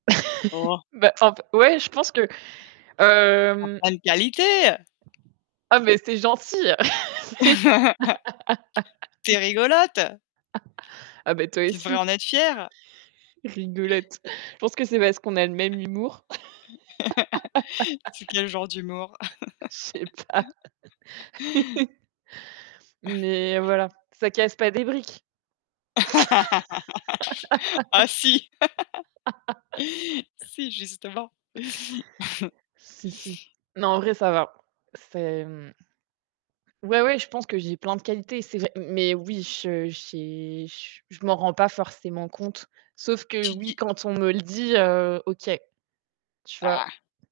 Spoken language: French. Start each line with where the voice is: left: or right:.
left: Oh.
right: Bah, en f ouais, je pense que,
left: Tu as
right: hem
left: plein de qualités!
right: Ah, mais c'est gentil, mais
left: Tu es rigolote.
right: Ah, bah, toi
left: Tu devrais
right: aussi.
left: en être fière.
right: Rigolote. Je pense que c'est parce qu'on a le même humour.
left: C'est quel genre d'humour?
right: Je sais pas. Mais voilà, ça casse pas des briques.
left: Oh si si justement.
right: Si si, non, en vrai, ça va. C'est, mmh Ouais, ouais, je pense que j'ai plein de qualités, c'est vrai. Mais oui, je j'ai j je m'en rends pas forcément compte. Sauf que
left: Tu
right: oui,
left: dis
right: quand on me le dit, heu, OK, tu vois?
left: Ah.